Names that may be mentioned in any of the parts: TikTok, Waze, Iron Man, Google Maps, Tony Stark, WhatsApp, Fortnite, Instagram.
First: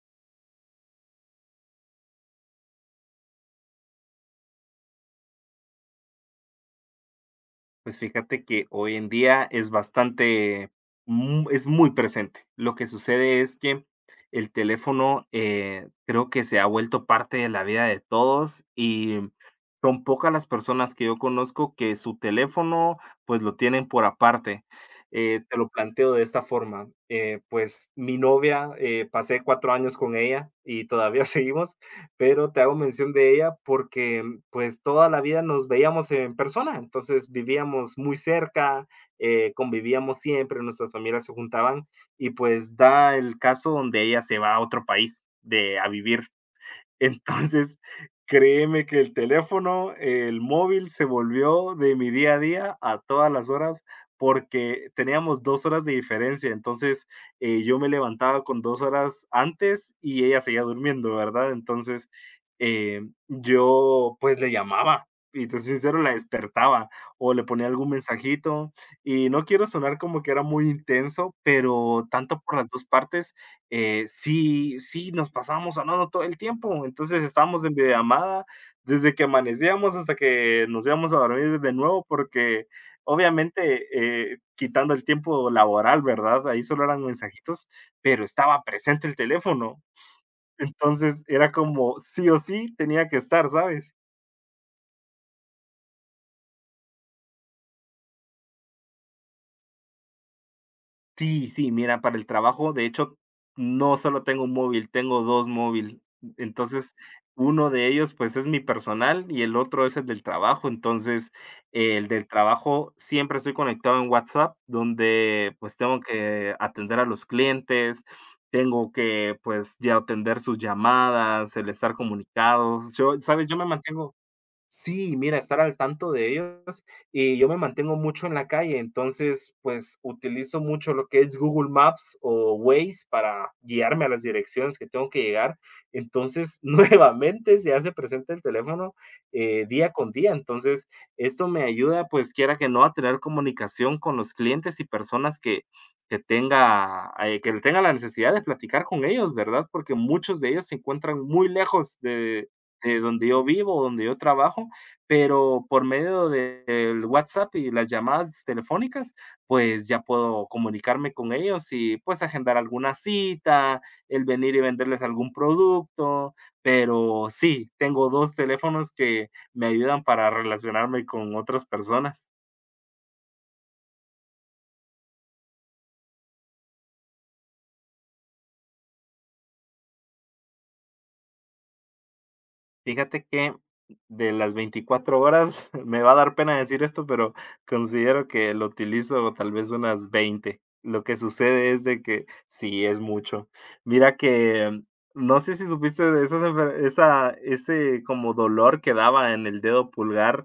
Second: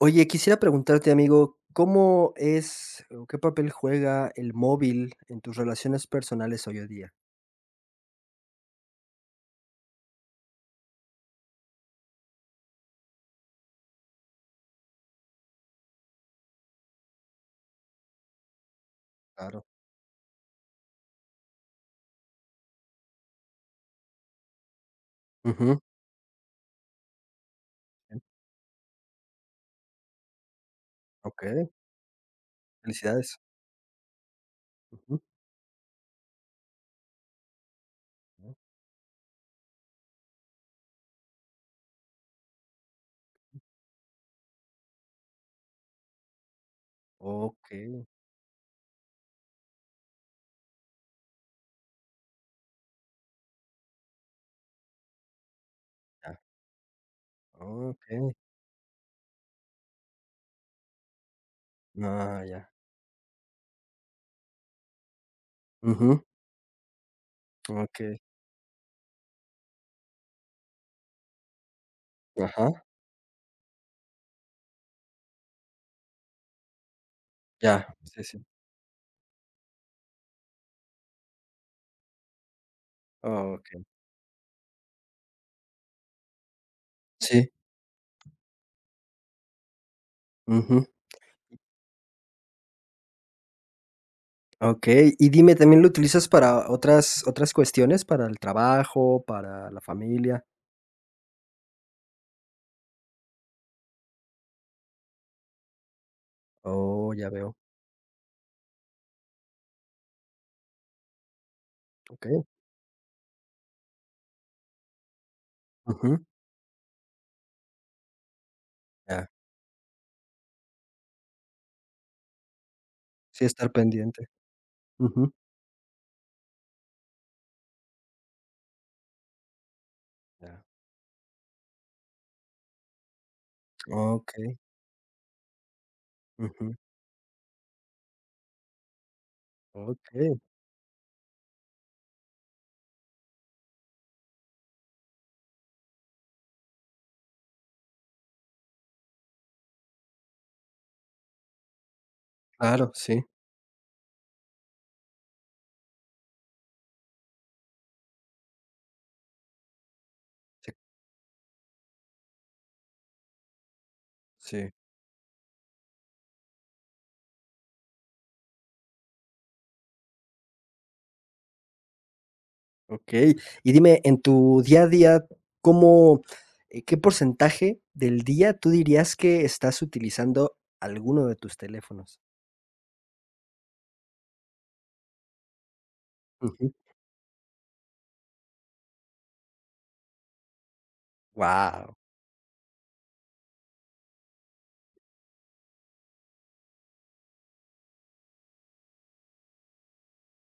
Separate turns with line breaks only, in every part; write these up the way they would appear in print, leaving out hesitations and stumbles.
Oye, quisiera preguntarte, amigo, ¿cómo es o qué papel juega el móvil en tus relaciones personales hoy en día?
Pues fíjate que hoy en día es bastante, es muy presente. Lo que sucede es que el teléfono creo que se ha vuelto parte de la vida de todos y
Claro.
son pocas las personas que yo conozco que su teléfono pues lo tienen por aparte. Te lo
Ujú.
planteo de esta forma. Pues mi
Bien.
novia, pasé 4 años con ella y todavía seguimos. Pero te hago mención de
Felicidades.
ella porque, pues, toda
Ujú.
la vida nos veíamos en persona. Entonces vivíamos muy cerca, convivíamos siempre, nuestras familias se juntaban y pues da el caso donde ella se va a otro país de a vivir. Entonces,
Okey,
créeme que el teléfono, el móvil se volvió de mi día a día a todas las horas porque teníamos 2 horas de
ya.
diferencia. Entonces, yo me
Okey.
levantaba con 2 horas antes y ella seguía durmiendo, ¿verdad? Entonces,
Ah, ya.
eh, yo, pues, le llamaba y te soy sincero, la
Ujú.
despertaba o le ponía algún
Okey.
mensajito. Y no quiero sonar como que era muy intenso, pero tanto por
Ajá.
las 2 partes sí, sí, nos pasábamos hablando todo el tiempo. Entonces estábamos en
Ya. Sí, sí.
videollamada desde que amanecíamos hasta que nos íbamos a dormir de nuevo, porque
Okey.
obviamente, quitando el tiempo laboral, ¿verdad? Ahí solo eran
Sí.
mensajitos, pero estaba presente el teléfono.
Ujú.
Entonces era como sí o sí tenía que estar, ¿sabes?
Okey. Y dime, ¿también lo utilizas para otras cuestiones, para el trabajo, para la familia?
Sí, sí, mira, para el trabajo, de hecho, no solo tengo un móvil, tengo 2 móviles. Entonces,
Oh, ya veo.
uno de ellos, pues, es mi personal y el otro es el del trabajo. Entonces, el del
Okey.
trabajo siempre estoy conectado en WhatsApp, donde, pues, tengo
Ujú.
que atender a los clientes, tengo
Ya.
que, pues, ya atender sus llamadas, el estar comunicados. Yo,
Sí,
¿sabes? Yo me
estar
mantengo.
pendiente.
Sí,
Ujú.
mira, estar al tanto de ellos y yo me mantengo mucho en la calle. Entonces, pues, utilizo
Ya.
mucho lo que es Google Maps o Waze para guiarme a las
Okey,
direcciones que tengo que llegar. Entonces,
ujú,
nuevamente se hace presente el teléfono, día con día.
okey,
Entonces, esto me ayuda, pues, quiera que no, a tener comunicación con los clientes y personas que tenga la necesidad de platicar con ellos, ¿verdad? Porque muchos de ellos se encuentran muy lejos de
claro, sí,
donde yo vivo, donde yo trabajo, pero por medio del WhatsApp y las llamadas telefónicas, pues ya puedo
sí,
comunicarme con ellos y pues agendar alguna cita, el venir y
sí,
venderles algún producto, pero sí, tengo 2 teléfonos que me ayudan para relacionarme con otras personas.
okey. Y dime, en tu día a día, ¿cómo, qué porcentaje del día tú dirías que estás utilizando alguno de tus teléfonos?
Fíjate que de las 24 horas, me va a dar pena
Ujú.
decir esto, pero considero que lo utilizo tal vez unas 20. Lo que sucede es
Guau.
de que sí, es mucho. Mira que, no sé si supiste de esas enfer esa ese como dolor que daba en el dedo pulgar,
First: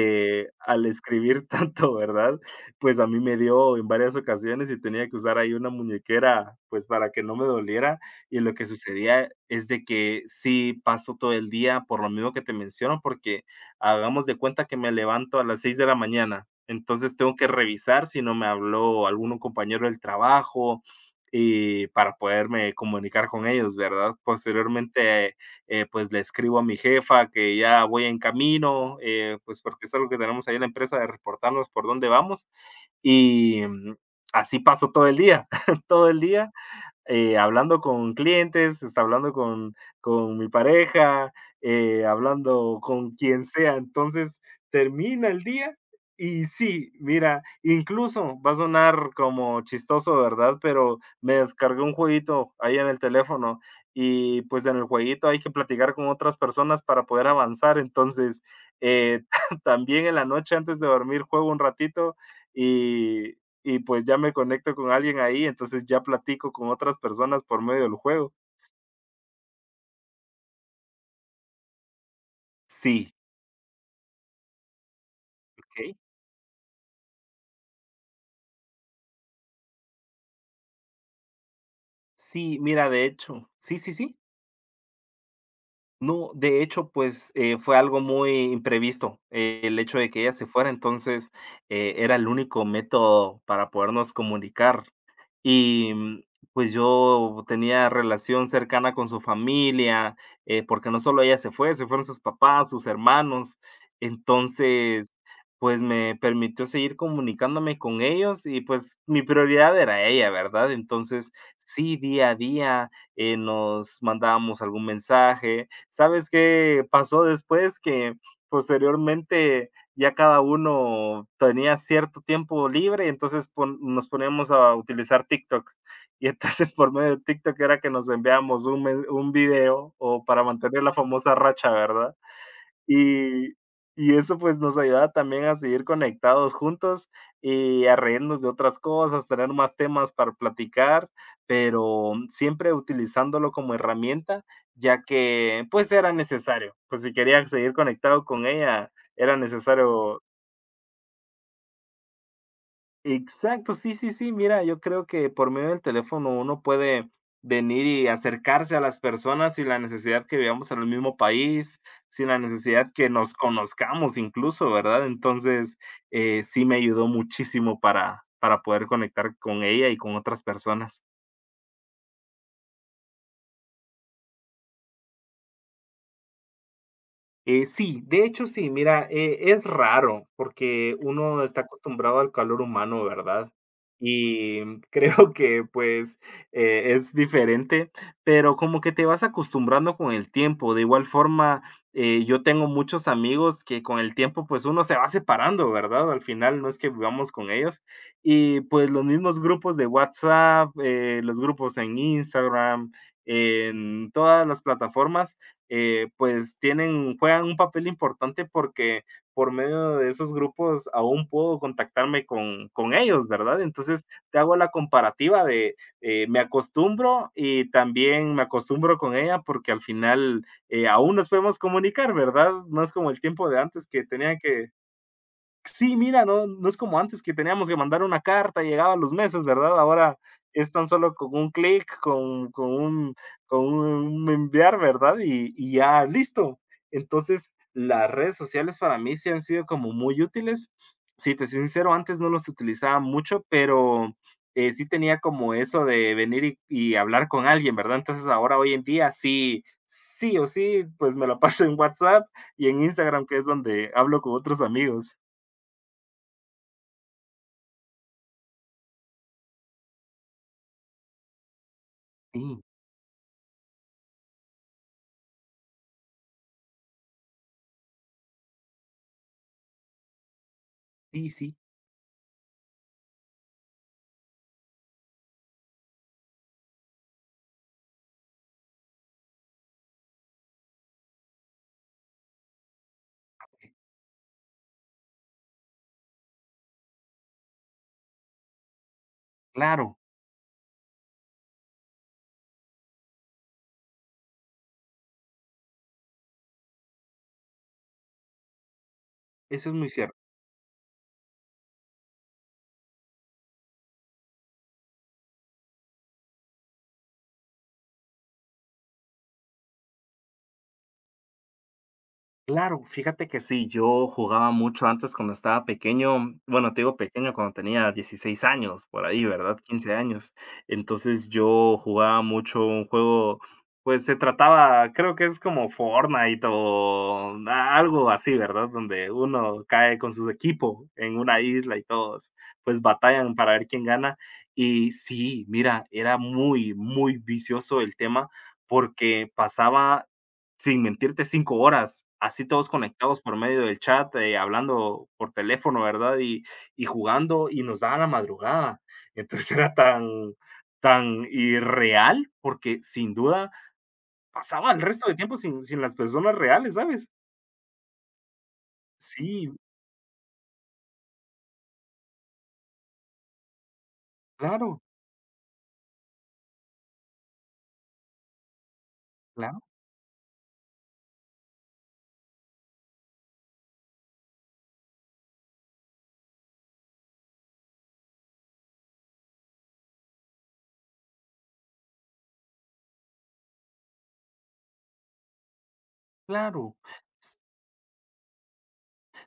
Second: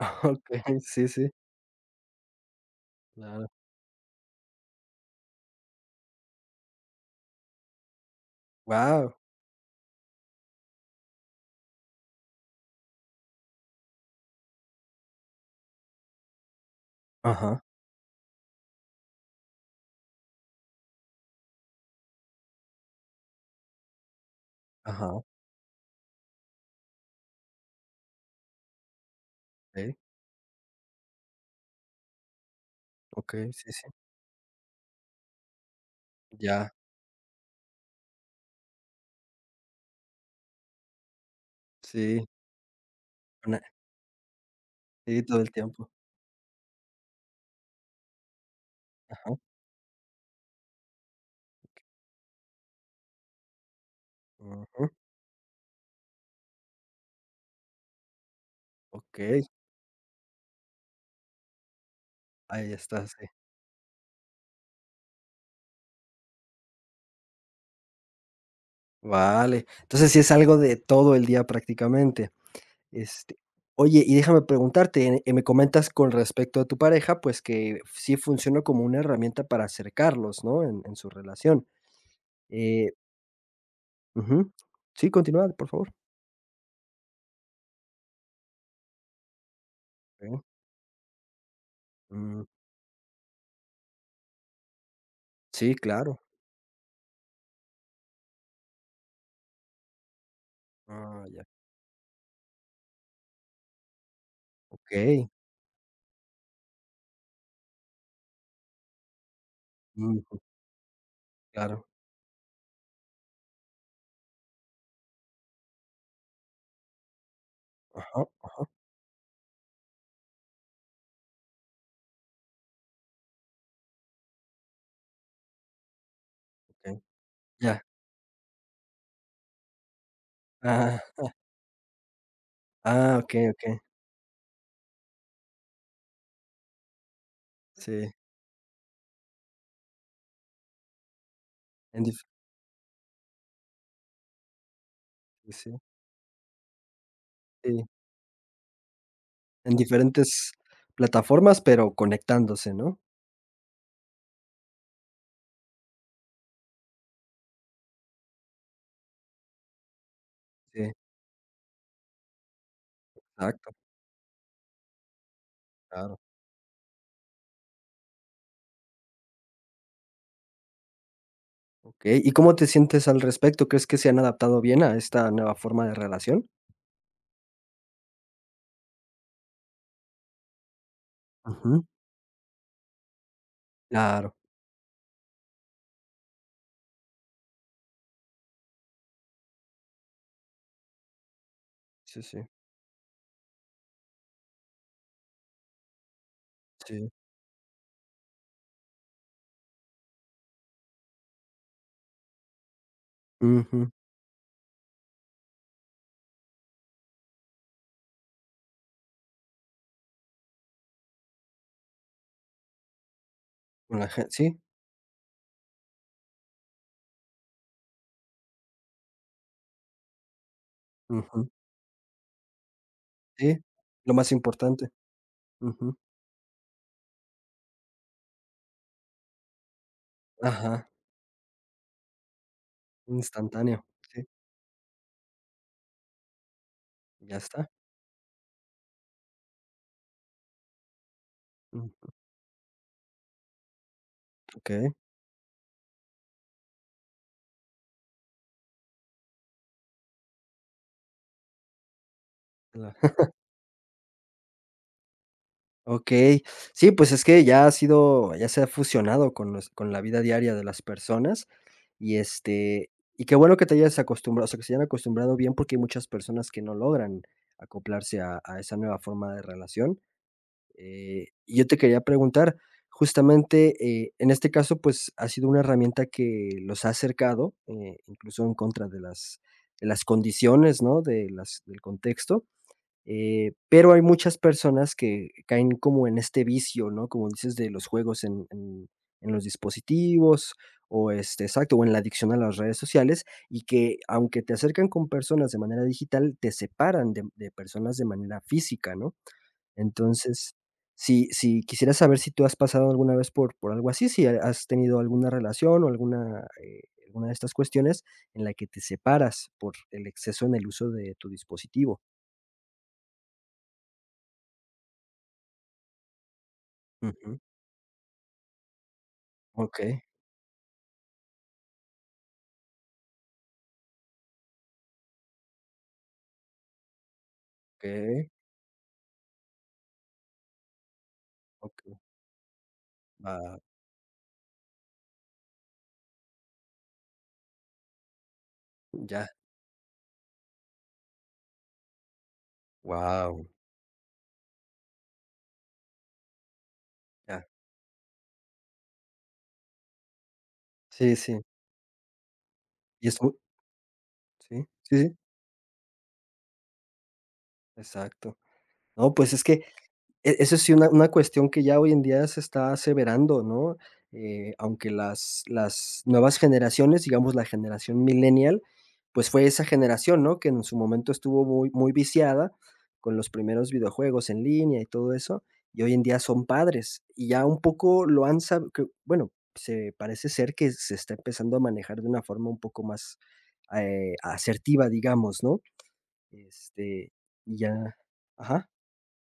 Okey,
al
sí, sí,
escribir tanto, ¿verdad? Pues a mí me
claro.
dio en varias ocasiones y tenía que usar ahí una muñequera, pues, para que no me doliera. Y lo que
Guau.
sucedía es de que sí paso todo el día, por lo mismo que te menciono, porque hagamos de cuenta que me levanto a las 6 de la mañana. Entonces tengo que
Ajá,
revisar si no me habló algún compañero del trabajo, y para poderme comunicar con ellos, ¿verdad?
ajá,
Posteriormente, pues le escribo a mi jefa que ya voy en camino, pues porque es
okey,
algo que tenemos ahí en la empresa de reportarnos por dónde vamos
okey,
y,
sí, sí,
así paso todo el día, todo el día
ya,
hablando con clientes, está hablando con mi pareja,
sí,
hablando con quien
una
sea. Entonces,
sí,
termina
todo
el
el
día
tiempo.
y sí, mira, incluso va a sonar
Ajá,
como chistoso, ¿verdad? Pero me descargué un jueguito ahí en el teléfono y, pues, en el
ujú,
jueguito hay que platicar con otras personas para poder avanzar. Entonces, eh,
okey,
también en la noche antes de dormir juego un ratito
ahí está, sí.
y y pues ya me conecto con alguien ahí. Entonces ya platico con otras personas por medio del juego.
Vale. Entonces, sí es algo de todo el día prácticamente.
Sí.
Este, oye, y déjame preguntarte, me comentas
Okey.
con respecto a tu pareja, pues que sí funcionó como una herramienta para acercarlos, ¿no? En su relación.
Sí, mira,
Eh,
de hecho, sí, sí, sí.
ujú. Sí, continúa, por favor.
No, de hecho, pues, fue algo muy imprevisto, el hecho de que ella
Okey.
se fuera. Entonces, era el
Mm,
único método para podernos comunicar.
sí,
Y,
claro.
pues, yo tenía relación cercana con su familia, porque no solo
Ah,
ella
ya.
se fue, se fueron sus papás, sus hermanos. Entonces,
Okey.
pues, me permitió seguir comunicándome con ellos y, pues, mi prioridad era
Ujú,
ella, ¿verdad? Entonces,
claro.
sí, día a día, nos mandábamos algún mensaje. ¿Sabes qué pasó después? Que
Ajá,
posteriormente, ya cada uno tenía cierto tiempo libre, entonces nos poníamos a utilizar TikTok. Y entonces por
okey.
medio de TikTok era
Ya.
que nos enviábamos un video o para mantener la
Ah,
famosa racha, ¿verdad?
ah, okey,
Y,
okey.
y eso pues nos ayudaba también a seguir conectados juntos y a
Sí,
reírnos de otras cosas, tener más temas para platicar,
en
pero
dif
siempre utilizándolo como herramienta, ya
pues
que
sí,
pues era necesario, pues si quería seguir
sí,
conectado con ella, era
en
necesario.
diferentes plataformas, pero conectándose, ¿no?
Exacto, sí, sí, sí. Mira, yo creo que por medio del teléfono uno puede venir y acercarse a las personas sin la necesidad que vivamos en el
Sí,
mismo país, sin la necesidad que nos
exacto.
conozcamos incluso, ¿verdad? Entonces,
Claro.
sí me ayudó muchísimo para poder conectar con ella y con otras personas.
Okey, ¿y cómo te sientes al respecto? ¿Crees que se han adaptado bien a esta nueva forma de relación?
Sí, de hecho sí, mira, es raro porque uno está
Ujú.
acostumbrado al calor humano, ¿verdad?
Claro,
Y creo que pues es diferente, pero como que te vas acostumbrando con el tiempo. De igual forma,
sí, sí,
yo tengo muchos amigos que con el tiempo pues uno se va separando, ¿verdad? Al final no es que
sí,
vivamos con ellos. Y pues los mismos grupos de WhatsApp, los grupos en Instagram,
ujú,
en todas las plataformas pues tienen, juegan un papel importante porque por medio de esos grupos aún puedo contactarme con ellos, ¿verdad?
con
Entonces
la gen
te hago
sí,
la comparativa de me acostumbro y también me acostumbro con ella porque al final aún nos
ujú,
podemos comunicar, ¿verdad? No es como el tiempo
sí,
de antes que
lo más
tenía que
importante. Ujú.
sí, mira, no, no es como antes que teníamos que mandar una carta, llegaba a los meses, ¿verdad? Ahora es tan
Ajá,
solo con un clic, con, con, un, con
instantáneo, sí,
un enviar, ¿verdad? Y ya listo.
ya
Entonces,
está,
las redes sociales para mí sí han sido como muy útiles. Sí, te soy sincero,
mm,
antes no los utilizaba mucho, pero sí
okey.
tenía como eso de venir y hablar con alguien, ¿verdad? Entonces ahora hoy en día sí, sí o sí, pues me la paso en WhatsApp y en Instagram, que es donde hablo con otros amigos.
Okey. Sí, pues es que ya ha sido ya se ha fusionado con nues con la vida diaria de las personas y,
Sí,
este, y qué bueno que te hayas acostumbrado, o sea, que se hayan acostumbrado bien, porque hay muchas personas que no logran acoplarse a esa nueva forma de relación.
sí,
Y
sí,
yo te quería preguntar, justamente, en este caso, pues, ha sido una herramienta que los ha acercado, incluso en contra de las condiciones, ¿no?, de las del contexto. Pero hay muchas personas que caen como en este vicio, ¿no? Como dices, de los juegos en los
claro,
dispositivos o este, exacto, o en la adicción a las redes sociales y que aunque te acercan con personas de manera digital, te separan de personas de manera física, ¿no?
eso es muy cierto.
Entonces, si quisiera saber si tú has pasado alguna vez por algo así, si has tenido alguna relación o alguna, alguna de estas cuestiones en la que te separas por el exceso en el uso de tu dispositivo.
Claro, fíjate que sí, yo jugaba mucho antes cuando estaba pequeño, bueno, te digo pequeño,
Ujú,
cuando tenía 16 años, por ahí, ¿verdad?
ok.
15 años. Entonces yo jugaba mucho un juego, pues se trataba, creo que es como Fortnite o algo
Okey,
así, ¿verdad? Donde uno cae con su equipo en una isla y
okey,
todos pues batallan para
va,
ver quién gana. Y sí, mira, era muy, muy vicioso el tema
ya,
porque pasaba sin mentirte, 5 horas, así todos conectados por
guau,
medio del chat, hablando por teléfono, ¿verdad? Y
ya.
jugando, y nos daba la madrugada. Entonces, era tan
Sí,
tan
sí,
irreal, porque
y
sin
es mu
duda
sí,
pasaba el
sí,
resto
sí,
del tiempo sin las personas reales, ¿sabes?
exacto. No, pues, es
Sí,
que E eso sí, una cuestión que ya hoy en día se está aseverando, ¿no?
claro,
Aunque las nuevas generaciones, digamos, la generación millennial, pues, fue
claro,
esa generación, ¿no? Que en su momento estuvo muy muy viciada con los primeros videojuegos en línea y todo eso, y hoy en día son padres, y ya un poco lo han sab bueno, se parece ser que se está empezando a manejar de una forma un poco más, asertiva, digamos, ¿no?
claro.
Este, y ya ajá,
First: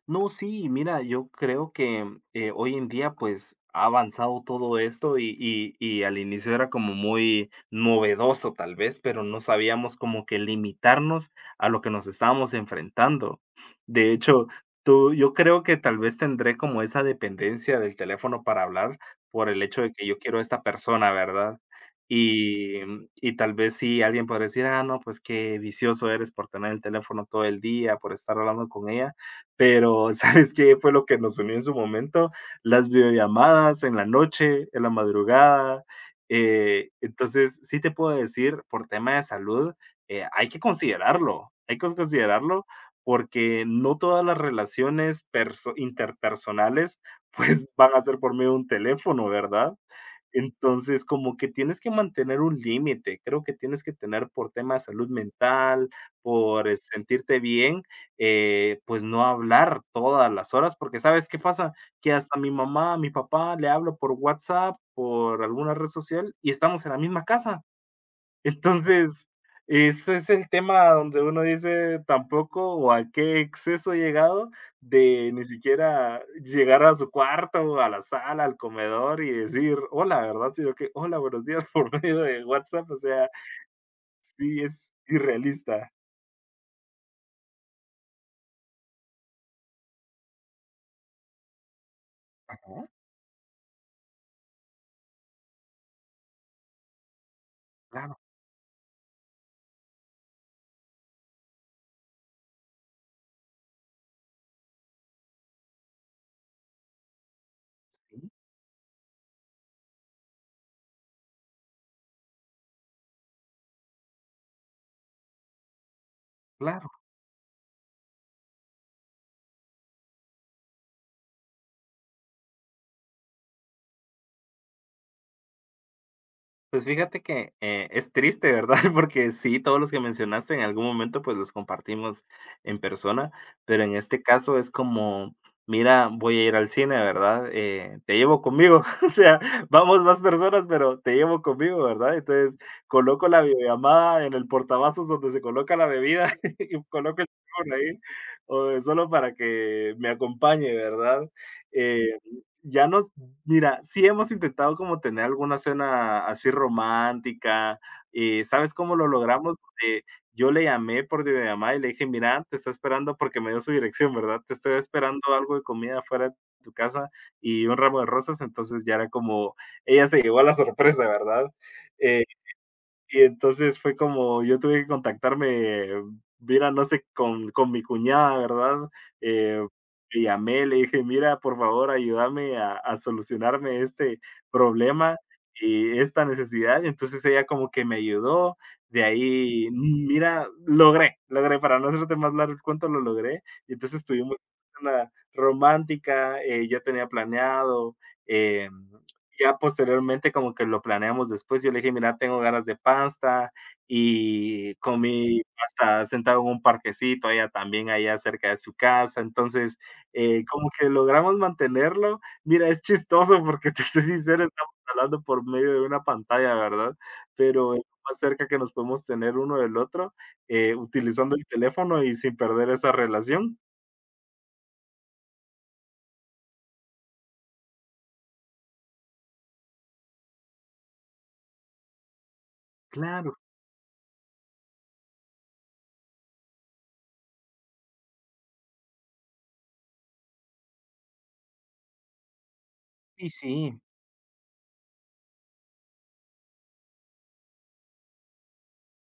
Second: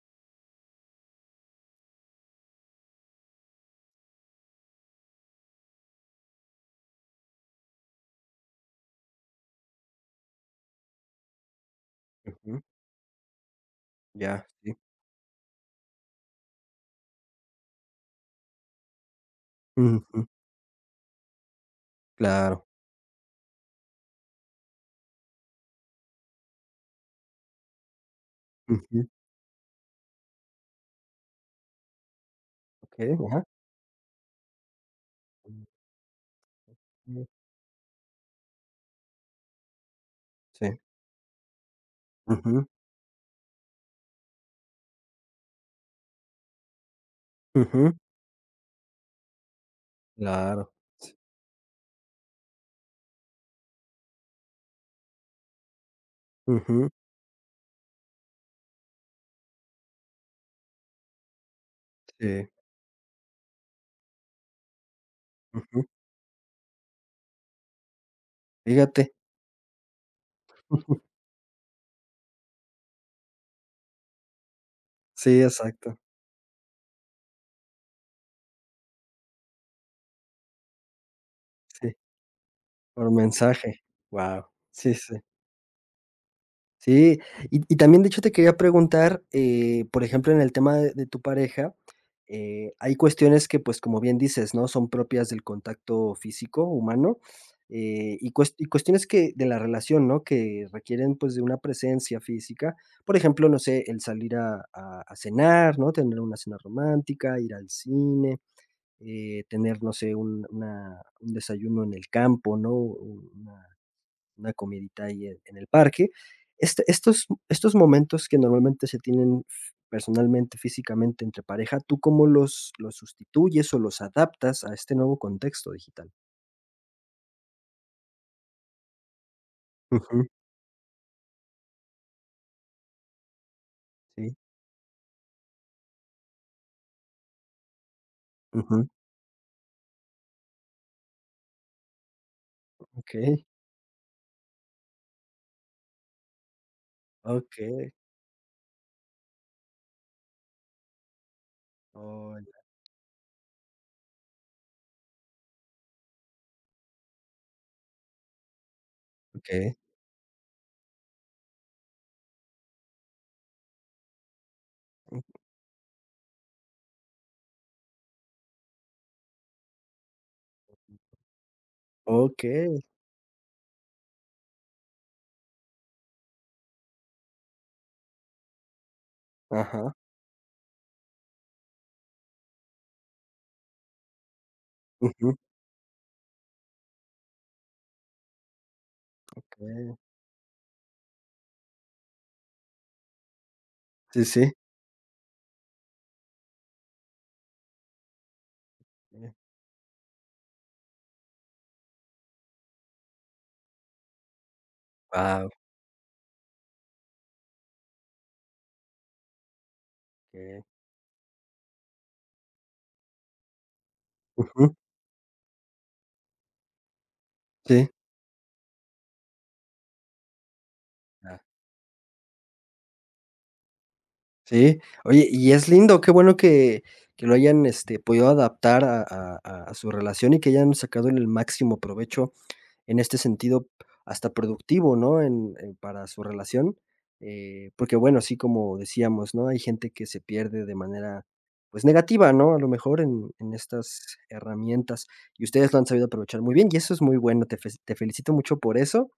No, sí, mira, yo creo que, hoy en día, pues, ha avanzado todo esto y al inicio era como muy novedoso, tal vez, pero no sabíamos como que limitarnos a lo que nos estábamos
ujú,
enfrentando. De
ya,
hecho,
sí.
tú yo creo que tal vez tendré como esa dependencia del teléfono para hablar por el hecho de que yo
Ujú,
quiero a esta persona, ¿verdad?
claro.
Y y tal vez sí, alguien podría decir: "Ah, no, pues qué vicioso eres por tener el teléfono todo el día, por estar hablando con
Ujú.
ella", pero ¿sabes qué fue lo que nos unió en su momento? Las
Okey, ajá.
videollamadas en la noche, en la madrugada.
Ujú,
Entonces, sí te puedo decir, por tema de salud,
sí.
hay que
Ujú,
considerarlo porque no todas las relaciones interpersonales pues van
ujú,
a ser por medio de un teléfono, ¿verdad?
claro.
Entonces, como que tienes que mantener un límite, creo que tienes que tener por tema de salud mental, por
Ujú,
sentirte bien, pues no hablar todas las horas, porque ¿sabes qué pasa? Que hasta
sí,
mi mamá, mi papá le hablo por WhatsApp, por alguna
ujú.
red social y estamos en la misma casa.
Fíjate.
Entonces, ese es el tema donde uno dice tampoco o a qué exceso he llegado de
Sí,
ni
exacto.
siquiera llegar a su cuarto a la sala, al comedor y decir hola, ¿verdad? Sino que hola, buenos días por
Sí,
medio de WhatsApp, o
por
sea,
mensaje. Guau.
sí es
Sí, sí.
irrealista.
Sí, y también, de hecho, te quería preguntar, por ejemplo, en el tema de tu pareja,
Ajá,
hay cuestiones que, pues, como bien dices, ¿no?, son propias del contacto físico humano,
claro,
y cuestiones que de la relación, ¿no?, que requieren, pues, de una presencia física. Por ejemplo, no sé, el salir a cenar, ¿no?, tener una cena romántica, ir al
sí,
cine, tener, no sé, un desayuno en el campo, ¿no? Una comidita ahí en el parque. Este
claro.
estos estos momentos que normalmente se tienen f- personalmente, físicamente entre pareja, ¿tú cómo los sustituyes o los adaptas a este nuevo contexto digital?
Pues fíjate que, es triste, ¿verdad? Porque sí, todos los que
Ujú,
mencionaste en algún momento, pues, los compartimos en persona, pero en este
sí,
caso es como, mira, voy a ir al cine, ¿verdad? Te llevo conmigo,
ujú,
o sea, vamos más personas, pero te llevo conmigo, ¿verdad? Entonces, coloco la
okey,
videollamada en el portavasos donde se coloca la bebida y coloco el teléfono
okey,
ahí, o solo para que me acompañe, ¿verdad? Eh,
oh, ya,
ya no Mira, sí hemos intentado como tener alguna cena así romántica, ¿sabes cómo lo logramos?
okey,
Eh, yo le llamé por videollamada y le dije: "Mira, te está esperando", porque me dio su dirección, ¿verdad? "Te estoy
mm,
esperando algo de comida afuera de tu casa y un ramo de rosas". Entonces ya era como ella se llevó a la sorpresa, ¿verdad? Eh
okey,
y entonces fue como yo tuve que contactarme, mira, no sé, con mi cuñada, ¿verdad? Eh,
ajá,
Le llamé, le dije: "Mira, por favor, ayúdame a solucionarme este problema
ujú,
y esta necesidad". Y entonces ella como que me ayudó, de ahí:
okey,
"Mm, mira, logré, logré, para no hacerte más largo el cuento, lo logré". Y entonces
sí,
tuvimos
sí,
una romántica, yo tenía planeado, em
wow,
ya posteriormente como que lo planeamos después. Yo le dije: "Mira, tengo ganas de pasta", y comí
guau,
pasta sentado en un parquecito, ella también allá cerca de su casa. Entonces, como que logramos mantenerlo. Mira, es chistoso porque, te soy sincero, estamos
ujú,
hablando por medio de una pantalla, ¿verdad? Pero es
sí.
lo más cerca que nos podemos tener uno del otro, utilizando el teléfono y sin perder esa relación.
Sí, oye, y es lindo, qué bueno que lo hayan, este, podido adaptar a su relación y que hayan sacado el máximo provecho en este
Claro,
sentido, hasta productivo, ¿no? En para su relación, porque, bueno, sí, como decíamos, ¿no? Hay gente que se pierde de manera, pues, negativa, ¿no? A lo mejor
sí,
en
sí.
estas herramientas, y ustedes lo han sabido aprovechar muy bien, y eso es muy bueno, te felicito mucho por eso.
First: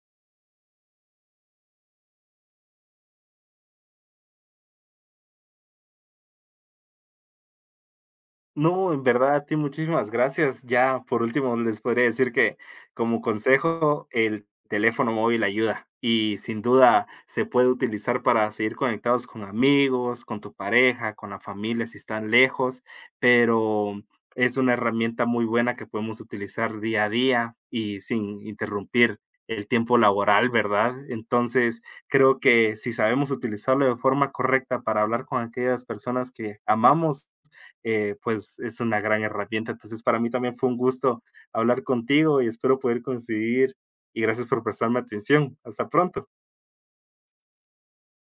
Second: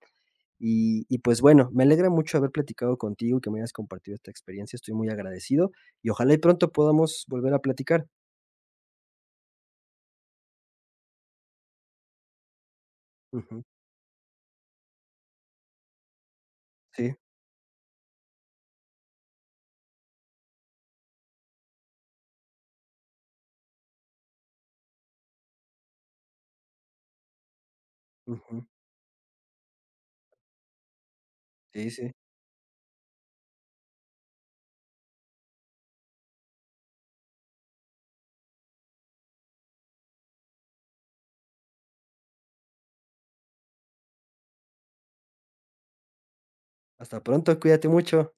Y pues bueno, me alegra mucho haber platicado contigo y que me hayas compartido esta experiencia, estoy muy agradecido y ojalá y pronto podamos volver a platicar.
No, en verdad, a ti muchísimas gracias. Ya, por último, les podría decir que como
Ujú,
consejo, el teléfono móvil ayuda y sin duda
sí,
se puede utilizar para seguir conectados con amigos, con tu pareja, con la familia si están lejos, pero es una herramienta muy buena que podemos utilizar día a día y sin
ujú,
interrumpir el tiempo laboral, ¿verdad? Entonces,
sí, sí.
creo que si sabemos utilizarlo de forma correcta para hablar con aquellas personas que amamos, pues es una gran herramienta. Entonces, para mí también fue un gusto hablar contigo y espero poder coincidir. Y gracias por prestarme atención. Hasta pronto.
Hasta pronto, cuídate mucho.